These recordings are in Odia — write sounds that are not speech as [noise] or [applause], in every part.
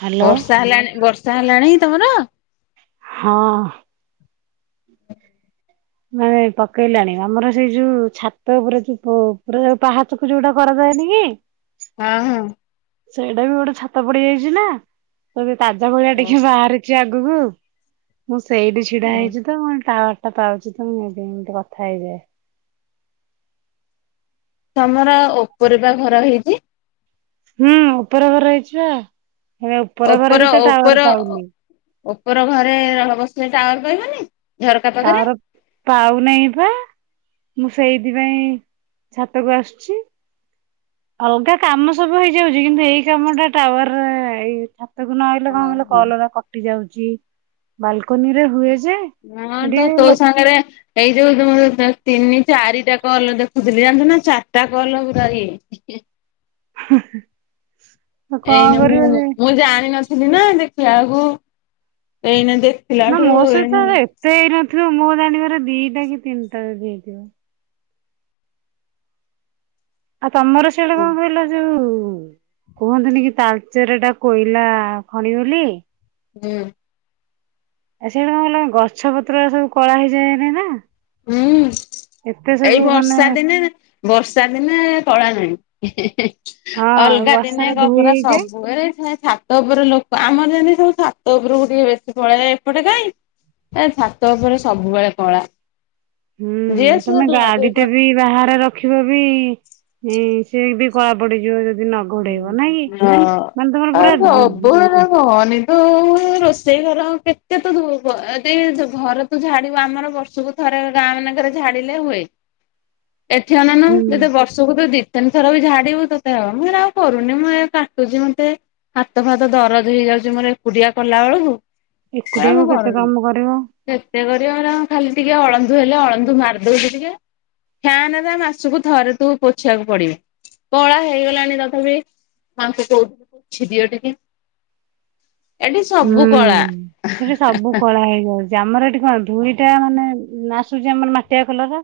ହ୍ୟାଲୋ। ବର୍ଷା ହେଲାଣି ବର୍ଷା ହେଲାଣି ତମର? ହଁ। ମାନେ ପକେଇଲାଣି ଆମର ସେଇ ଯୋଉ ଛାତ ଉପୁରେ ଯୋଉ ପୁରା ପାହାଚକୁ ଯୋଉଟା କରାଯାଏନି କି? ହଁ ହଁ। ସେଇଟା ବି ଗୋଟେ ଛାତ ପଡି ଯାଇଛି ନା ତ ତାଜା ଭଳିଆ ଟିକେ ଓହୋ ବାହାରି ଆଗକୁ ମୁଁ ସେଇଠି ଛିଡା ହେଇଛି ତ ମୁ ଟାୱାର ଟା ପାଉଛି। ଆଜ୍ଞା ଏମିତି କଥା ହେଇଯାଏ। ତମର ଓପରେପା ଘର ହେଇଛି? ହୁଁ ଉପର ଘର ହେଇଛିିବା ଏ ଉପର ଘର ଓପର ବି ତ ଟାୱାର ପାଉନି। ଓପର ଘରେ ରହବସିଲେ ଟାୱାର ପାଇବନି? ଝରକା ପାଖରେ। ଟାୱାର ପାଉ ନେଇଁ ପା ମୁଁ ସେଇଥିପାଇଁ ଛାତକୁ ଆସୁଛି। ଅଲଗା କାମ ସବୁ ହେଇଯାଉଛି କିନ୍ତୁ ଏଇ କାମ ଟା ଟାୱାର ରେ ତାକୁ ନହେଲେ କଣ କହିଲେ ଓହୋ। କଲରା କଟି ଯାଉଛି ବାଲକନି ରେ ହୁଏ ଯେ ହ ସେଠି ତ ତୋ ଲୋକ ସାଙ୍ଗରେ ଏଇ ଯୋଉ ତମ ଯ ତିନି ଚାରିଟା କଲ ଦେଖୁଥିଲି ଜାଣଛୁ ନା ଚାରିଟା କଲ ପୁରା ଏଇ [inaudible] [inaudible] କଣ ଏଇନା ମୁଁ କରିବ ଯେ ମୁଁ ଜାଣିିନଥିଲି ନା ଦେଖିଲା ବେଳକୁ ଏଇନା ଦେଖି ନା ମୋ ସହିତ ଏତେ ହେଇନଥିବ ମୋ ଜାଣିବାର ଦିଟା କି ତିନିଟା ଯଦି ହେଇଥିବ। ଆଉ ତମର ସେଟା ହୁଁ କଣ କହିଲ ଯୋଉ କୁହନ୍ତୁନି କି ତାଲଚେରିରେ ଏଟା କୋଇଲା ଖଣି ବୋଲି? ହୁଁ। ଆଉ ସେଇଠୁ କଣ କ ଗଛ ପତ୍ର ସବୁ କଳା ହେଇଯାଏନି ନା? ହୁଁ। ଏତେ ଏଇ ସବୁ ମାନେ ବର୍ଷା ଦିନେ ବର୍ଷା ଦିନେ କଳା ନାହିଁ ହେଁ ହେଁ ହେଁ। ହଁ ଅଲଗା ଦିନେ ବର୍ଷାରେ କଣ ଧୋଇ ପୁରା ହେଇଯାଏ। ସବୁ ବେଳେ ସେ ଠା ଛାତ ଉପର ଲୋକ ଆମର ଯେମିତି ସବୁ ଛାତ ଉପରକୁ ଟିକେ ବେଶୀ ପଳେଇଏ ଏପଟେ କାଇଁ। ଏ ଛାତ ଉପରେ ସବୁବେଳେ କଳା ଯିଏ ହୁଁ ସିଏ ତମେ ଧୁଆ ଗାଡି ଧୁଇ ଟେ ବି କରି ବାହାରେ ରଖିବ ବି ସେ ବି କଳା ପଡିଯିବ ଯଦି ନ ଘୋଡେଇବ ନାଇଁ କି ହଁ ମାନେ ତମର ପୁରା ସବୁ ସେରା କହନି ତୁ। ରୋଷେଇ ଘର କେତେ ତୁ ଧୋଇ ଘର ତୁ ଝାଡିବୁ ଆମର ବର୍ଷକୁ ଥରରେ ଗାଁ ମାନକରେ ଝାଡ଼ିଲେ ହୁଏ। ଏଠି ଅନଉନୁ ହୁଁ ଯଦି ବର୍ଷକୁ ଦି ତିନି ଥର ବି ଝାଡିବୁ ତତେ ହବ। ମୁଁ ସେରା ଆଉ କରୁନି ମୁଁ ଏ କାଟୁଛି ମତେ। ହାତ ଫାତ ଦରଜ ହେଇଯାଉଛି ମୋର ଏକୁଡିଆ କଲା ବେଳକୁ। ନା ମୁ ଏକୁଟିଆକୁ କେତେ କରୁନି। କାମ କରିବ କେତେ କରିବାର ଖାଲି ଟିକେ ଅଳନ୍ଦୁ ହେଲେ ଅଳନ୍ଦୁ ମାରିଦଉଛି ଟିକେ। ଫ୍ୟାନ ତା ମାସକୁ ଥରେ ତୁ ପୋଛିବାକୁ ପଡିବୁ କଳା ହେଇଗଲା। ତଥାପି ଆଙ୍କୁ କହୁ ପୋଛି ଦିଅ ଟିକେ। ଏଠି ହୁଁ ସବୁ କଳା ସେଠି ସବୁ କଳା ହେଇଯାଉଛି ଆମର ଏଠି କଣ ଧୁଳିଟା ମାନେ ନା ଆସୁଛି ଆମର ମାଟିଆ କଲରର।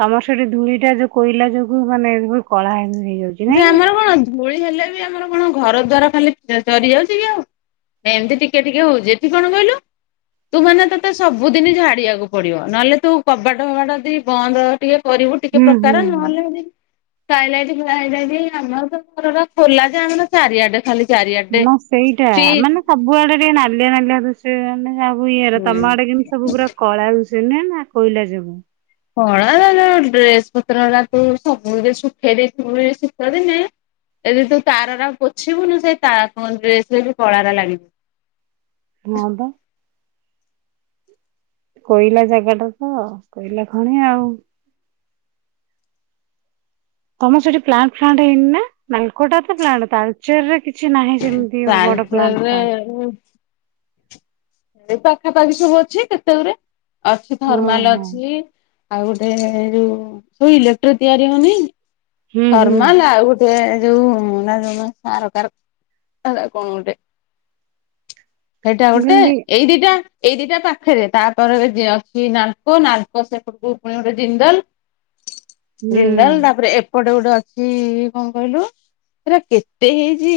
ତମର ସେଠି ଧୂଳିଟା ଯୋଉ କୋଇଲା ଯୋଗୁ ମାନେ ବୋହୁତ କଳା ହେଇଯାଉଛି। ଯେ ନାଇଁ ଆମର କଣ ଧୂଳି ହେଲେ ବି ଆମର କଣ ଘର ଦ୍ଵାର ଖାଲି ଚରି ଯାଉଛି କି ଆଉ। ଏମିତି ଟିକେ ଟିକେ ହଉଛି ଏଠି କଣ କହିଲୁ। ତୁ ମାନେ ତୋତେ ସବୁଦିନ ଝାଡିବାକୁ ପଡିବ ନହେଲେ ତୁ କବାଟ ଫବାଟ ଦେଇ ବନ୍ଦ ଟିକେ କରିବୁ କି ଟିକେ ହୁଁ ହୁଁ ପ୍ରକାର ନହେଲେ ସ୍କାଏଲାଇଟ୍ ସ୍କାଏଲାଇଟ୍ ଆମର ତ ଘରର ଖୋଲା ଯେ ଆମର ଚାରିଆଡେ ଖାଲି। ଚାରିଆଡେ ନା ସେଇଟା ଫ୍ରିଜ ମାନେ ସବୁ ଆଡେ ଟିକେ ନାଳିଆ ନାଳିଆ ଦିଶୁଛି ମାନେ ହୁଁ। ତମଆଡ଼େ କିନ୍ତୁ ସବୁଗୁରା କଳାରୁୁ ସିନା କୋଇଲା ଯୋଗୁ। କଳା ଡ୍ରେସ ପତ୍ରରା ତୁ ସବୁ ଶୁଖେଇ ଦେଇଥିବୁ ଶୀତ ଦିନେ ଏଦି ତୁ ତାରରା ପୋଛିବୁନି ସେ ତା କ ଡ୍ରେସରେ ବି କଳାରେ ଲାଗିିଜିବ। ହଁ ପା। କୋଇଲା ଜାଗାଟା ତ କୋଇଲା ଖଣି ଆଉ। ତମ ସେଠି ପ୍ଲାଣ୍ଟ ଫ୍ଲାଣ୍ଟ ହେଇନି ନା ନାଲକୋଟା ତ ପ୍ଲାଣ୍ଟ ତାଲଚରରେ କି କିଛି ନାହିଁ ସେମିତି ବଡର ପ୍ଲାଣ୍ଟ ତାଲରେ ପ୍ଲାଣ୍ଟ। [inaudible] ଏ ପାଖାପାଖି ସବୁ ଅଛି କେତେ ଗୁରେ ଅଛି ଥର୍ମାଲ ଓହୋ। ଅଛି। ଆଉ ଗୋଟେ ଯୋଉ ସବୁ ଇଲେକ୍ଟ୍ରିକ ତିଆରି ହଉନି। ହୁଁ ହୁଁ ଥର୍ମାଲ ଆଉ ଗୋଟେ ଯୋଉ ସେରା କଣ ଗୋଟେ। ସେଇଟା ମୁଁ ଗୋଟେ କହିଲି ଏଇ ଦିଟା। ଏଇ ଦିଟା ପାଖରେ ତାପରେ ଅଛି ନାଲକୋ ନାଲକୋ ସେପଟକୁ ପୁଣି ଗୋଟେ ଜିନ୍ଦଲ। [inaudible] ହୁଁ ଜିନ୍ଦଲ ତାପରେ ଏପଟେ ଗୋଟେ ଅଛି କଣ କହିଲୁ ସେରା କେତେ ହେଇଛି?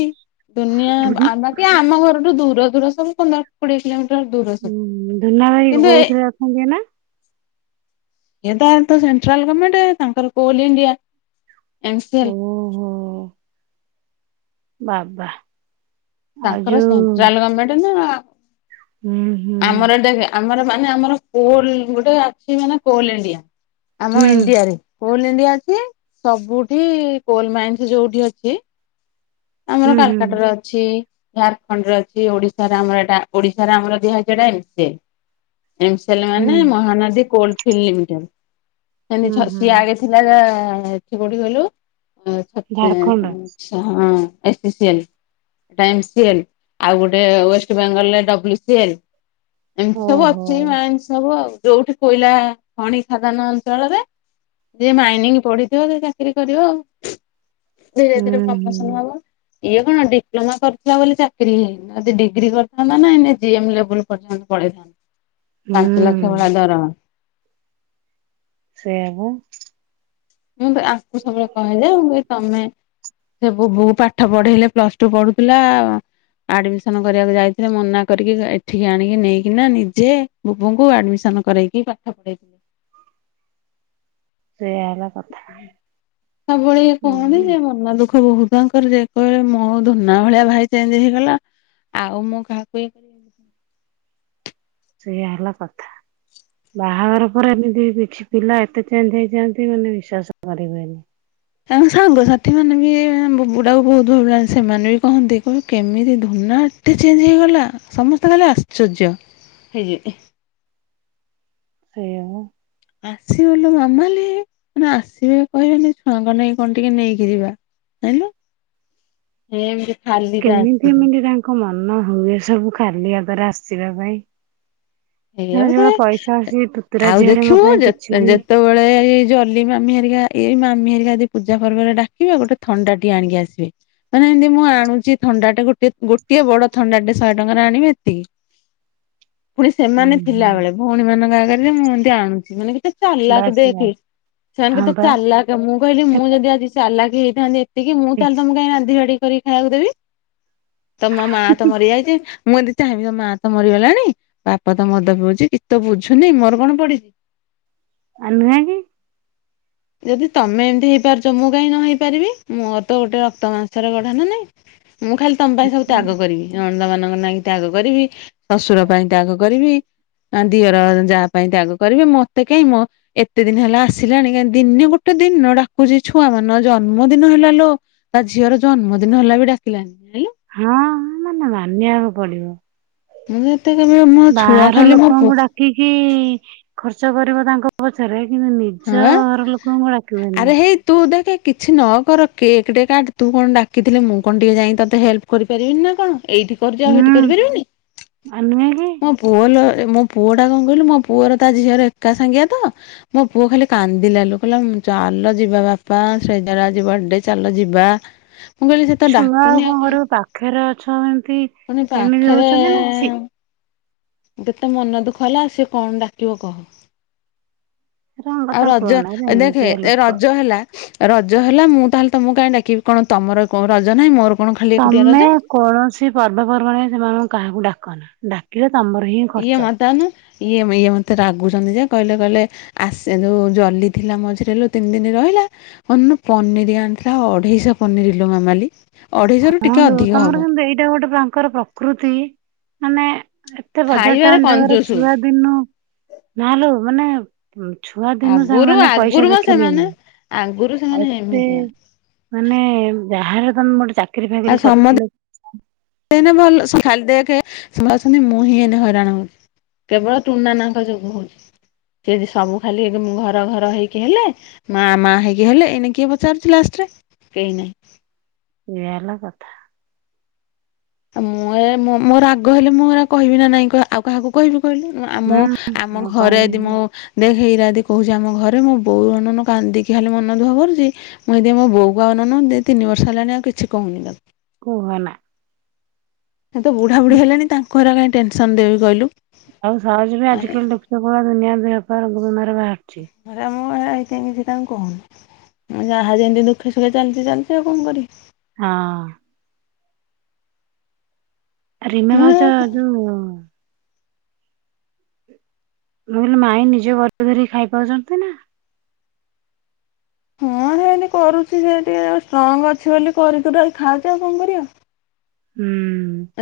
ଦୁନିଆ ଧୁନ ଆମ କି ଆମ ଘରଠୁ ଦୂର ଦୂର ସବୁ ପନ୍ଦର କୋଡିଏ କିଲୋମିଟର। ଦୂର ସବୁ ହୁଁ ଧୂନା ଭାଇ କିନ୍ତୁ ଏ ଇଏ କୋଉଥିରେ ଅଛନ୍ତି ଏଇନା? ଏ ତାର ତ ସେଣ୍ଟ୍ରାଲ ଗମେଣ୍ଟ ତାଙ୍କର କୋଲ ଇଣ୍ଡିଆ ଏଙ୍ଗସେଲ। ଓହୋ ବାବା। ଆଉ ତାଙ୍କର ଯୋଉ ସେଣ୍ଟ୍ରାଲ ଗଭର୍ଣମେଣ୍ଟ ନା ହୁଁ ହୁଁ ଆମର ଦେଖ। ଆମର ମାନେ ଆମର କୋଲ ଗୋଟେ ଅଛି ମାନେ କୋଲ ଇଣ୍ଡିଆ ଆମ ହୁଁ ଇଣ୍ଡିଆରେ। କୋଲ ଇଣ୍ଡିଆ ଅଛି ସବୁଠି କୋଲ ମାଇନ୍ ଯୋଉଠି ଅଛି। ଆମର ହୁଁ ହୁଁ କାଲକାଟା ର ଅ ଛି ଝାରଖଣ୍ଡରେ ଅଛି ଓଡିଶ ରେ ଆମର ଏଟା ଓଡିଶ ରେ ଆମର ଦିଆହେଇଚି ଏଟା [unintelligible] ଏଲ ହୁଁ ମାନେ ମହାନଦୀ କୋ ଫିଲ୍ଡମେ ହୁଁ ହୁଁ ସିଏ ଆଗେ ଥିଲା ଯା ଏଠି କୋଠି କଲୁ ହଁ ଛତି ଝାଡଖଣ୍ଡ ଛ [unintelligible] ଟାଇମ ସିଏଲି ଆଉ ଗୋଟେ ୱଷ୍ଟ ବେଙ୍ଗଲରେ ଡବ୍ଲୁ ସିଲ୍। ଏମିତି ସବୁ ଓହୋ ଅଛି ମାଇନ୍ସ ସବୁ ଆ ଯୋଉଠି କୋଇଲା ଖଣି ଖାଦାନ ଅଞ୍ଚଳରେ। ଯିଏ ମାଇନିଂ ପଢିଥିବ ସେ ଚାକିର କରିବ ଆଉ ଧୀରେ ହୁଁ ଧୀରେ ପ୍ରମୋସନ ହୁଁ ହବ। ଇଏ କଣ ଡିପ୍ଲୋମା କରିଥିଲା ବୋଲି ଚାକିରି ହେଇନି ଯଦି ଡିଗ୍ରୀ କରିଥାନ୍ତା ନା ଜିଏମ୍ ଲେବୁଲ ପର୍ଯ୍ୟନ୍ତ ପଳେଇଥାନ୍ତି ପାଞ୍ଚ ଲକ୍ଷ ହୁଁ ଭଳିଆ ଦରମା। ସେୟା ପା। ମୁଁ ଆକୁ ସବବେଳେ କହେଁଜେ ମୁ କଇନ ତମେ ସେ ବୁବୁକୁ ପାଠ ପଢେଇଲେ ପ୍ଲସ ଟୁ ପଢୁଥିଲା। ଆଡମିସନ କରିବାକୁ ଯାଇଥିଲେ ମନା କରିକି ଏଠିକି ଆଣିକି ନେଇକିନା ନିଜେ ବୁବୁଙ୍କୁ ଆଡମିସନ କରେଇକି ପାଠ ପଢେଇ ସେଇଆ ହେଲା। କଥା। ସବବେଳେ ଇ କହନ୍ତି ଆଜ୍ଞା ଯେ ମନ ଦୁଃଖ ବୋହୁତ। ତାଙ୍କର ଯେ କହିଲେ ମୋ ଧନା ଭଳିଆ ଭାଇ ଚେଞ୍ ହେଇଗଲା ଆଉ ମୁଁ କାହାକୁ ଇଏ କରିବି ସେୟା ହେଲା କଥା। ବାହାଘର ପରେ ଏମିତି କିଛି ପିଲା ଏତେ ଚେଞ୍ଜ ହେଇଜାନ୍ତି ମାନେ ବିଶ୍ଵାସ କରିହୁଏନି। ତାଙ୍କ ସାଙ୍ଗସାଥି ମାନେ ବି ବୁଢାକୁ ବୋହୁତ ଭଲ ପାଆନ୍ତି ସେମାନେ ବି କହନ୍ତି କେମିତି ଧନା। ଏତେ ଚେଞ୍ଜ୍ ହେଇଗଲା ସମସ୍ତେ ଖାଲି ଆଶ୍ଚର୍ଯ୍ୟ ହେଇଯିବେ। ସେୟା ପା। ଆସିବଲ ମାମାଲି ମାନେ ଆସିବେ କହିବେନି ଛୁଆଙ୍କ ପାଇଁ କଣ ଟିକେ ନେଇକି ଯିବା। ଯାଇଁଲୁ ଏମତି ଖାଲି ଟା ଆସିବେ। ଙ୍କ ମନ ହୁଏ ସବୁ ଖାଲି ହାତରେ ଆସିବା ପାଇଁ। ଏଇଆ ମାନେ ସେଗୁଡା ପଇସା କହେ ଆସି ତୁତୁରା ଆଉ ଝିଅରେ ମୋ ଦେଖିବୁ ପାଇଁ କିଛି ବି ଯେତେବେଳେ ଏଇ ଜଲ ଲି ମାମି ହେରିକା ଏଇ ମାମି ହେରିକା ଯଦି ପୂଜା ପର୍ବ ଡାକିବେ ଆ ଗୋଟେ ଥଣ୍ଡା ଟିଏ ଆଣିକି ଆସିବେ। ମାନେ ଏମତି ମୁଁ ଆଣୁଚି ଥଣ୍ଡା ଟେ ଗୋଟେ ଗୋଟିଏ ବଡ ଥଣ୍ଡାଟେ ଶହେ ଟଙ୍କାରେ ଆଣିବେ ଏତିକି। ପୁଣି ହୁଁ ସେମାନେ ହୁଁ ଥିଲାବେଳେ ଭଉଣୀ ମାନଙ୍କ ଆଗରେ ଯେ ମୁଁ ଏମିତି ଆଣୁଚି ମାନେ କେତେ ଚାଲାକ ବାସ୍ ଦେଖେ ବାସ୍ ସେମାନେ ହଁ କେତେ ବା ଚାଲାକ। ମୁଁ କହିଲି ମୁଁ ଯଦି ଆଜି ସେଲାକି ହେଇଥାନ୍ତି ଏତିକି ମୁଁ ସେମିତି ତାହେଲେ ତମକୁ କାଇଁ ରାନ୍ଧି ବାଡିକରିକି ଖାଇବାକୁ ଦେବି। ତ ମ ମା ତ ମରିଯାଇଚି ମୁଁ ଏମିତି ଚାହିଁବି ତମ ମା ତ ମରିଗଲାଣି। ବାପ ତ ମଦ ପିଉଚି କିଛିତ ବୁଝୁନି ମୋର କଣ ପଡିଛି। ଆଉ ନୁହେଁକି। ଯଦି ତମେ ଏମିତି ହେଇପାରୁଚ ମୁଁ କାହିଁ ନ ହେଇପାରିବି ମୋର ତ ଗୋଟେ ରକ୍ତ ମାଂସରେ ଗଢା ନା ନାଇଁ। ମୁଁ ଖାଲି ତମ ପାଇଁ ସବୁ ତ୍ୟାଗ କରିବି ନଣଦ ମାନଙ୍କ ନାଁକି ତ୍ୟାଗ କରିବି। ଶଶୁର ପାଇଁ ତ୍ୟାଗ କରିବି। ଦିଅର ଯା ପାଇଁ ତ୍ୟାଗ କରିବି ମତେ କାହିଁ ମୋ ଏତେ ଦିନ ହେଲା ଆସିଲାଣି କାଇଁ ଦିନେ ଗୋଟେ ଦିନ ଡାକୁଚି ଛୁଆ ମାନଙ୍କ ଜନ୍ମଦିନ ହେଲା ଲୋ। ତା ଝିଅର ଜନ୍ମଦିନ ହେଲା ବି ଡାକିଲାନି। ହଁ ମାନେ ମାନିବାକୁ ପଡିବ। ମୁଁ ଯେତେ [unintelligible] ମୋ ଛୁଆ ଖାଲି ମୋ ପୁଅ। ଠିକି ଖର୍ଚ୍ଚ କରିବ ତାଙ୍କ ପଛରେ କିନ୍ତୁ ନି ହଁ ଚ ବା ଘର ଲୋକଙ୍କୁ ଡାକିବନି। ଆରେ ହେଇ ତୁ ଦେଖେ କିଛି ନ କର କେକ୍ ଟେ କାଟ ତୁ କଣ ଡାକିଥିଲି ମୁଁ କଣ ଟିକେ ଯାଇ ତୋତେ ହେଲ୍ପ କରିପାରିବିନି ନା କଣ ଏଇଟି କରୁଚି ଆଉ ହେଟି ହୁଁ କରିପାରିବିନି ଆଉ ନୁହେଁ କି? ମୋଁ ପୁଅ ଲୋ ମୋ ପୁଅ ଟା କଣ କହିଲୁ ମୋ ପୁଅର ତା ଝିଅର ଏକା ସାଙ୍ଗିଆ ତ ମୋ ପୁଅ ଖାଲି କାନ୍ଦିଲା ଲୋ କହିଲା ଚାଲ ଯିବା ବାପା ଶ୍ରେଜା ର ଆଜି ବଡେ ଚାଲ ଯିବା। ହ ମୁଁ କହିଲି ସେ ତ ଛୁଆ ଡାକୁନି ଆଉ କଣ କରିବୁ ପାଖରେ ଅଛ ଏମିତି ପୁଣି ଏମିତି ପାଖେରେ ହଉଛନ୍ତି ନା ଛି ଯେତେ ମନ ଦୁଃଖ ହେଲା ସିଏ କଣ ଡାକିବ କହ? ତାଙ୍କ ଆଉ କଥା ରଜ କୁହନା ଏରା ଦେଖେ ଏମିତିଆ ଲୋକ। ରଜ ହେଲା। ରଜ ହେଲା ମୁଁ ତାହେଲେ ତମକୁ କାଇଁ ଡାକିବି କଣ ତମର କଣ ରଜ ନାହିଁ ମୋର କଣ ଖାଲି ଏକୁଟିଆ ରଜ। ତମେ କୌଣସି ପର୍ବପର୍ବାଣି ସେମାନଙ୍କୁ କାହାକୁ ଡାକନା। ଡାକିଲେ ତମର ହିଁ ଇଏ ଖର୍ଚ୍ଚ। ମତେ ଅନା ଇଏ ଇଏ ମତେ ରାଗୁଚନ୍ତି ଯେ କହିଲେ କହିଲେ ଆସେ ଯୋଉ ଜଲି ଥିଲା ମଝିରେ ଲୋ ତିନ ଦିନ ରହିଲା। ଅନୁ ପନିରି ଆଣିଥିଲା ଅଢେଇଶହ ପନିର ଲୋ ମାମାଲି। ଅଢେଇଶହ ରୁ ହଁ ଟିକେ ଲୋ ଅଧିକ ହବ ତମର କିନ୍ତୁ ଏଇଟା ଗୋଟେ ତାଙ୍କର ପ୍ରକୃତି ମାନେ ଏତେ ବଜାର ଖାଇବାରେ ଟାଉନ ଜାଗାରେ କଞ୍ଜୁସୁ ଛୁଆ ଦିନୁ ନା ଲୋ ମାନେ ଛୁଆ ଦିନୁ ଆଗରୁ ସେମାନେ ଆଗରୁ ପଇସା ବା ସେମାନେ ଦେଖିଲେଣି ଆଗରୁ ସେମାନେ ଆଉ ସେ ଏମିତିଆ ମାନେ ଯାହାଲେ ତମ ଗୋଟେ ଚାକିରି ଆଉ ଫାକିରି ସମସ୍ତେ କରିଥିଲ। ଏଇନେ ଭଲ ସେ ଖାଲି ଦେଖେ ସେ ଅଛନ୍ତି ମୁଁ ହିଁ ଏଇନେ ହଇରାଣ ହଉ କେବଳ ଟୁନ୍ ନାନା ଙ୍କ ଯୋଗୁଁ ହଉଚି ସିଏ ଯଦି ସବୁ ଖାଲି ଏବେ ମୁଁ ଘର ଘର ହେଇକି ହେଲେ ମା ମା ହେଇକି ହେଲେ ଏଇନେ କିଏ ପଚାରୁଚି ଲାଷ୍ଟ୍ ରେ କେହି ନାହିଁ। ଏଇୟା ହେଲା କଥା। ମୁଁ ଏ ମୁ ମୋର ରାଗ ହେଲେ ମୁଁ ହେରାକ କହିବି ନା ନାଇଁ କହ? ଆଉ କାହାକୁ କହିବି କହିଲୁ? ହୁଁ ମୁଁ ଆମ ମୁଁ ଘରେ ଏଦି କହିବି ମୁ ଦେଖ ଏଇରାଦି କହୁଚି ଆମ ଘରେ ମୋ ବୋଉ ଅନଉନ କାନ୍ଦିକି ଖାଲି ମନ ଦୁଃଖ କରୁଚି। ମୁ ସେଥିପାଇଁ ମୋ ବୋଉ କୁ ଆଉ ଅନଉନୁ ଦି ତିନି ବର୍ଷ ହେଲାଣି ଆଉ କିଛି କହୁନି ତାକୁ। କୁହନା। ସେ ତ ବୁଢା ବୁଢ଼ୀ ହେଲେଣି ତାଙ୍କୁ ହେରା କାଇଁ ଟେନସନ ଦେବି କହିଲୁ। ଆଉ ସହଜେ ବି ଆଜିକାଲି ଦେଖୁଚ କୋଉ ପ୍ରକାର ଦୁନିଆର ଦେହ ପା ରୋଗ ବେମାର ବାହାରୁଛି। ସେଥିପାଇଁ ମୁଁ ତାଙ୍କୁ ସେଥିପାଇଁ କିଛି ତାଙ୍କୁ କହୁନି। ଉଁ ଯାହା ଯେମତି ଦୁଃଖେ ସୁଖେ ଚାଲଚି ଚାଲଚି ଆଉ କଣ କରି ହଁ। ଆ ରିନା ମୁଁ ଭାଉଜ ଉଁ ଉଁ ଉଁ ରୁଲ୍ ମାଇଁ ନିଜେ ଘରେ ଧରିକି ଖାଇପାରୁଛନ୍ତି ନା? ହଁ ସେମତି କରୁଚି ସେ ଟିକେ ଷ୍ଟ୍ରଙ୍ଗ୍ ଅଛି ବୋଲି କରି କୁରା ଖାଉଚି ଆଉ କଣ କରିବା? ଉଁ।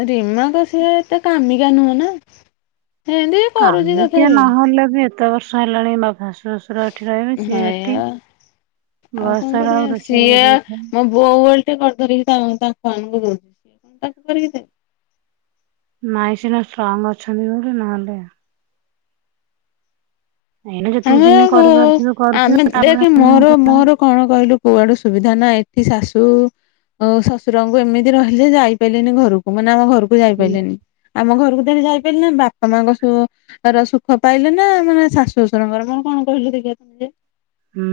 ରିମା କସ୍ ସେ ଏତେ କାମିକା ନୁହଁ ନା। ସେମିତି କରୁଛି କାମିକିଆ ତଥାପି ନହଲେ ବି ଏତେ ବର୍ଷ ହେଲାଣି ମା ବାସ୍ ଶଶୁର ଏଠି ରହିବେ। ସିଏ ଏଠି ହଇଆ ବୟସ ହେଲାବେଳକୁ ସିଏ ଯଦି ମାନେ ବୋ ଓଲଟି କରି ଧରିକି ତା ତାଙ୍କଆାନଙ୍କୁ ଦଉଚି। ତାଙ୍କୁ କରିକି ଦେ। ମାଇଁ ସିନା ଷ୍ଟ୍ରଙ୍ଗ୍ ଅଛନ୍ତି ବୋଲି ନହେଲେ ଏଇନା ଯେତିକି ଆମେ ଦିନ କରିପାରୁଥିବେ ଆମେ କରୁଥିବେ ତାପରେ ଦେଖେ ହୁଁ ମୋର ମୋର କଣ କହିଲୁ କୁଆଡୁ ସୁବିଧା ନା ଏଠି ଶାଶୁ ଆଉ ଶ୍ୱଶୁରଙ୍କୁ ଏମିତି ରହିଲେ ଯାଇ ପାରିଲନି ଘରକୁ ମାନେ ଆମ ଘରକୁ ଯାଇପାଇଲିନି। ଆମ ଘରୁକୁ ତ ଏବେ ଯାଇପାଇଲିନାଇ ବାପା ମାଙ୍କ ର ସୁ କର ସୁଖ ପାଇଲି ନା ମୁଇଲି ଶାଶ୍ ଶ୍ୱଶରଙ୍କର କଣ କଣ କହିଲୁ ଦେଖିବା ଟିକେ। ହୁଁ।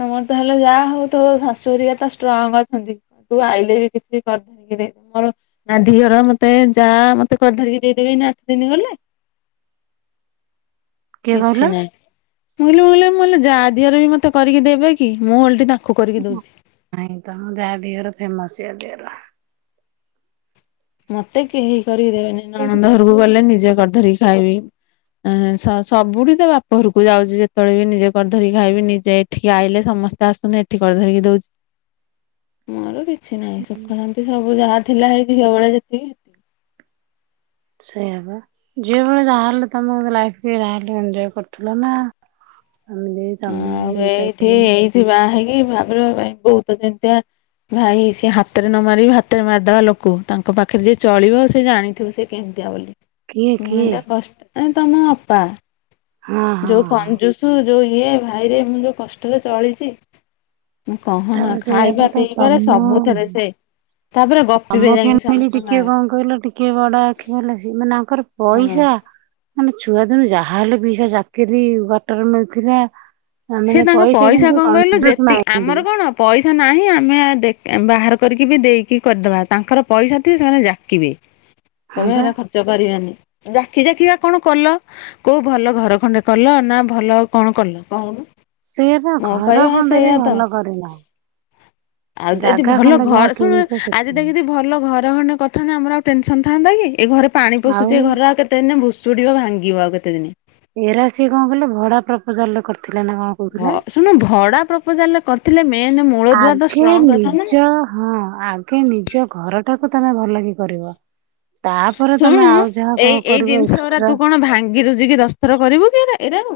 ତମର ତାହେଲେ ଯାହା ହଉ ତୋ ଶାଶୁହେରିକା ତ ଷ୍ଟ୍ରଙ୍ଗ୍ ଅଛନ୍ତି। ତୁ ଆଇଲେ ବି କିଛି କରିଦେନ ଆମର। ନା ଦିଅର ମତେ ଯାଆ ମତେ କରି ଧରିକି ଦେଇଦେବେ ଏଇ ନେ ଆଠ ଦିନ ଗଲେ। କିଏ କହିଲ? କିଛି ନାହିଁ ମୁ କହିଲି ମୁଁ ହେଲେ ମୁଁ ହେଲେ ଯାଆ ଦିଅର ବି ମତେ କରିକି ଦେବେ କି ମୁଁ ଓଲଟି ତାଙ୍କ କୁ କରିକି ଦଉଚି। ନାଇଁ ତମ ଯାଆ ଦିଅର ଫେମସ୍ ସିଏ ଦଅର। ମତେ କେହି କରିକିଦେବେନି। ସେ ନଣନ୍ଦ ଘରୁକୁ ଗଲେ ନିଜେ କରି ଧରିକି ଖାଇବି। ଏଁ ସବୁଠି ତ ବାପ ଘରକୁ ଯାଉଚି ଯେତବେଳେ ବି ନିଜେ କରି ଧରିକି ଖାଇବି। ନିଜେ ଏଠିକି ଆଇଲେ ସମସ୍ତେ ଆସନି ଏଠ୍ ଏଠି କରି ଧରିକି ଦଉ ନହେଲେ କି କିଛି ନାହିଁ ସୁଖ ଶାନ୍ତି ସବୁ ଯାହା ଥିଲା ହେଇ ଝିଅ ବଳେ ଯେତିକି। ସେଇଆ ବା ଝିଅ ବେଳେ ଯାହାଲେ ତମେ ଲାଇଫ କି ଯାହେଲେ ଏନଜଏ କରୁଥିଲ ନା। ଆମ ଦେଇ ତମେ ଯେମ ତା ଦେଇ। କି ବା ହେଇକି ଭାବିବ କାଇଁ ବୋଉ ତ ଜେମତିଆ। ଭାଇ ସାଏ ହାତରେ ନ ମାରି ଭାତରେ ମାରିଦବା ଲୋକ ତାଙ୍କ ପାଖରେ ଯିଏ ଚଳିବ ସେ ଜାଣିଥିବ ସେ। କେମତିଆ ବୋଲି। କିଏ ମୁଁ କିଏ ସେମତିଆ କଷ୍ଟ ଏଁ ତମ ଅପା ହଁ ହଁ ଯୋଉ ହଁ କଞ୍ଜୁସୁ ଯୋଉ। ଇଏ ଭାଇରେ ମୁଁ ଯୋଉ କଷ୍ଟରେ ଚଳିଛି। ମୁଁ କହନା ତାପରେ ସେଇଆ ବା ଖାଇବା ତ ପିଇବାରେ ତମ ସବୁଥିରେ ସେ। ତାପରେ ଗପି ବେ ଯାଇକି ସମସ୍ତଙ୍କ ଆଗରେ। କିଏ ବଡ ଆଖି ଭଲ ସେ ମାନେ ଆଙ୍କର ମାମା ପଇସା। ମାନେ ଛୁଆଦିନୁ ଯାହାହଲେ ପଇସା ଚାକିରିୀ କ୍ୱଟର ମିଳଥିଲା। ସିଏ ତାଙ୍କ ପଇସା କଣ କହିଲ ଯେତିକି ମାଇଣ୍ଡ ଆମର କଣ। ପଇସା ନାହିଁ ଆମେ ଦେ ବାହାର କରିକି ବି ଦେଇକି କରିଦବା ତାଙ୍କର ପଇସା ଥିବ ସେମାନେ ଜାକିବେ। ହଁ କଇବେ ବା। ଏରା ଖର୍ଚ୍ଚ କରିବାନି ଜାକି ଯାକି କା କଣ କଲ। କୋଉ ଭଲ ଘର ଖଣ୍ଡେ କଲ ନା ଭଲ କଣ କଲ କହୁନୁ। ସେଇଆ ବା ମୋ ଘର କହିବା ଖଣ୍ଡେ ବି ସେଇଆ ତ। ଭଲ କରିନ। ଆଉ ଦ ଏଦି ଜାଗା ଭଲ ଖଣ୍ଡେ ଯାହା ଘର କିଣିଛ ଶୁଣୁନୁ ଆଜି ସେତିକି। ଦେଖି ଭଲ ଘର ଖଣ୍ଡେ କରିଥାନ୍ତ ଆମର ଆଉ ଟେନସନ ଥାନ୍ତା କି ଏ ଘରେ ପାଣି ପଶୁଛି ଏ ଘରେ ରା ଆଉ କେତେ କେତେ ଦିନେ ଭୁଷୁଡିବ ଭାଙ୍ଗିବ ଆଉ କେତ ଦିନେ। ଏରା ସିଏ କଣ କହିଲ ଭଡା ପ୍ରପୋଜାଲରେ କରିଥିଲା ନା କଁ। ଭ ଶୁଣୁନ ଭଡା ପ୍ରପୋଜାଲ ରେ କରିଥିଲେ ମେନ୍ ମୂଳ ଦୁଆ ତ ଆଗେ ଷ୍ଟ୍ରଙ୍ଗ କରି ଥାନ୍ତ ନା। ନିଜ ହଁ ଆଗେ ନିଜ ଘର ଟାକୁ ତମେ ଭଲ କି କରିବ। ତାପରେ ଶୁଣୁ ତମେ ଆଉ ଯାହା ଏଇ କଣ ଏଇ କରିବ ଜିନିଷ ଗୁରା ତୁ ଏକ୍ସଟ୍ରା। କଣ ଭାଙ୍ଗି ରୁଜି କି ଦସ ଥର କରିବୁ କି ଏରା ଏରାକୁ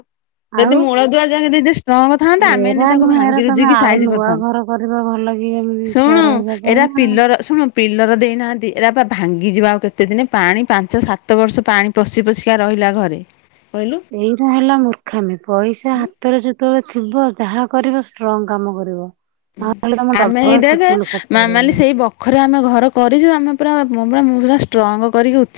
ଆଉ ଯଦି ମୂଳ ଦୁଆ ଯା ଯଦି। ଷ୍ଟ୍ରଙ୍ଗ ଥାନ୍ତା ଆମେ ଏଇନେ ଏରା ତାକୁ ନୁହେଁ ଏରା ଭାଙ୍ଗି ତମେ ରୁଜିକି ଆଉ ସାଇଜି ନୂଆ କରିଥାନ୍ତୁ ଘର କରିବା ଭଲ କି ଏମିତି ଛୁଆ ଶୁଣୁ। ରହିବା ପାଇଁ ଏଇରା ନା ଆଉ। ପିଲର ଶୁଣୁ ପିଲର ଦେଇନାହାନ୍ତି ଏଇରା ବା ଭାଙ୍ଗି ଯିବା ଆଉ କେତେ କେତେ ଦିନେ ପାଣି ପାଞ୍ଚ ସାତ ବର୍ଷ ପାଣି ପଶି ପଶିକା ରହିଲା ଘରେ କହିଲୁ। ଏଇରା ହେଲା ମୂର୍ଖାମି ପଇସା ହାତରେ ଯେତେବେଳେ ଥିବ ଯାହା କରିବ ଷ୍ଟ୍ରଙ୍ଗ କାମ କରିବ। ହୁଁ ନହେଲେ ତମ ଆମେ ହେଇ ଡବଲ ଦେଖ ଟ୍ରିପୁଲ ଖର୍ଚ୍ଚ କରିବାକୁ ପଡିବ। ମାମାଲି ସେଇ ବ ଖରେ ଆମେ ଘର କରିଛୁ ଆମେ ପୁର ମୁଁ ପୁରା ମୁଁ ପୁରା ଷ୍ଟ୍ରଙ୍ଗ କରିକି ଉଛା।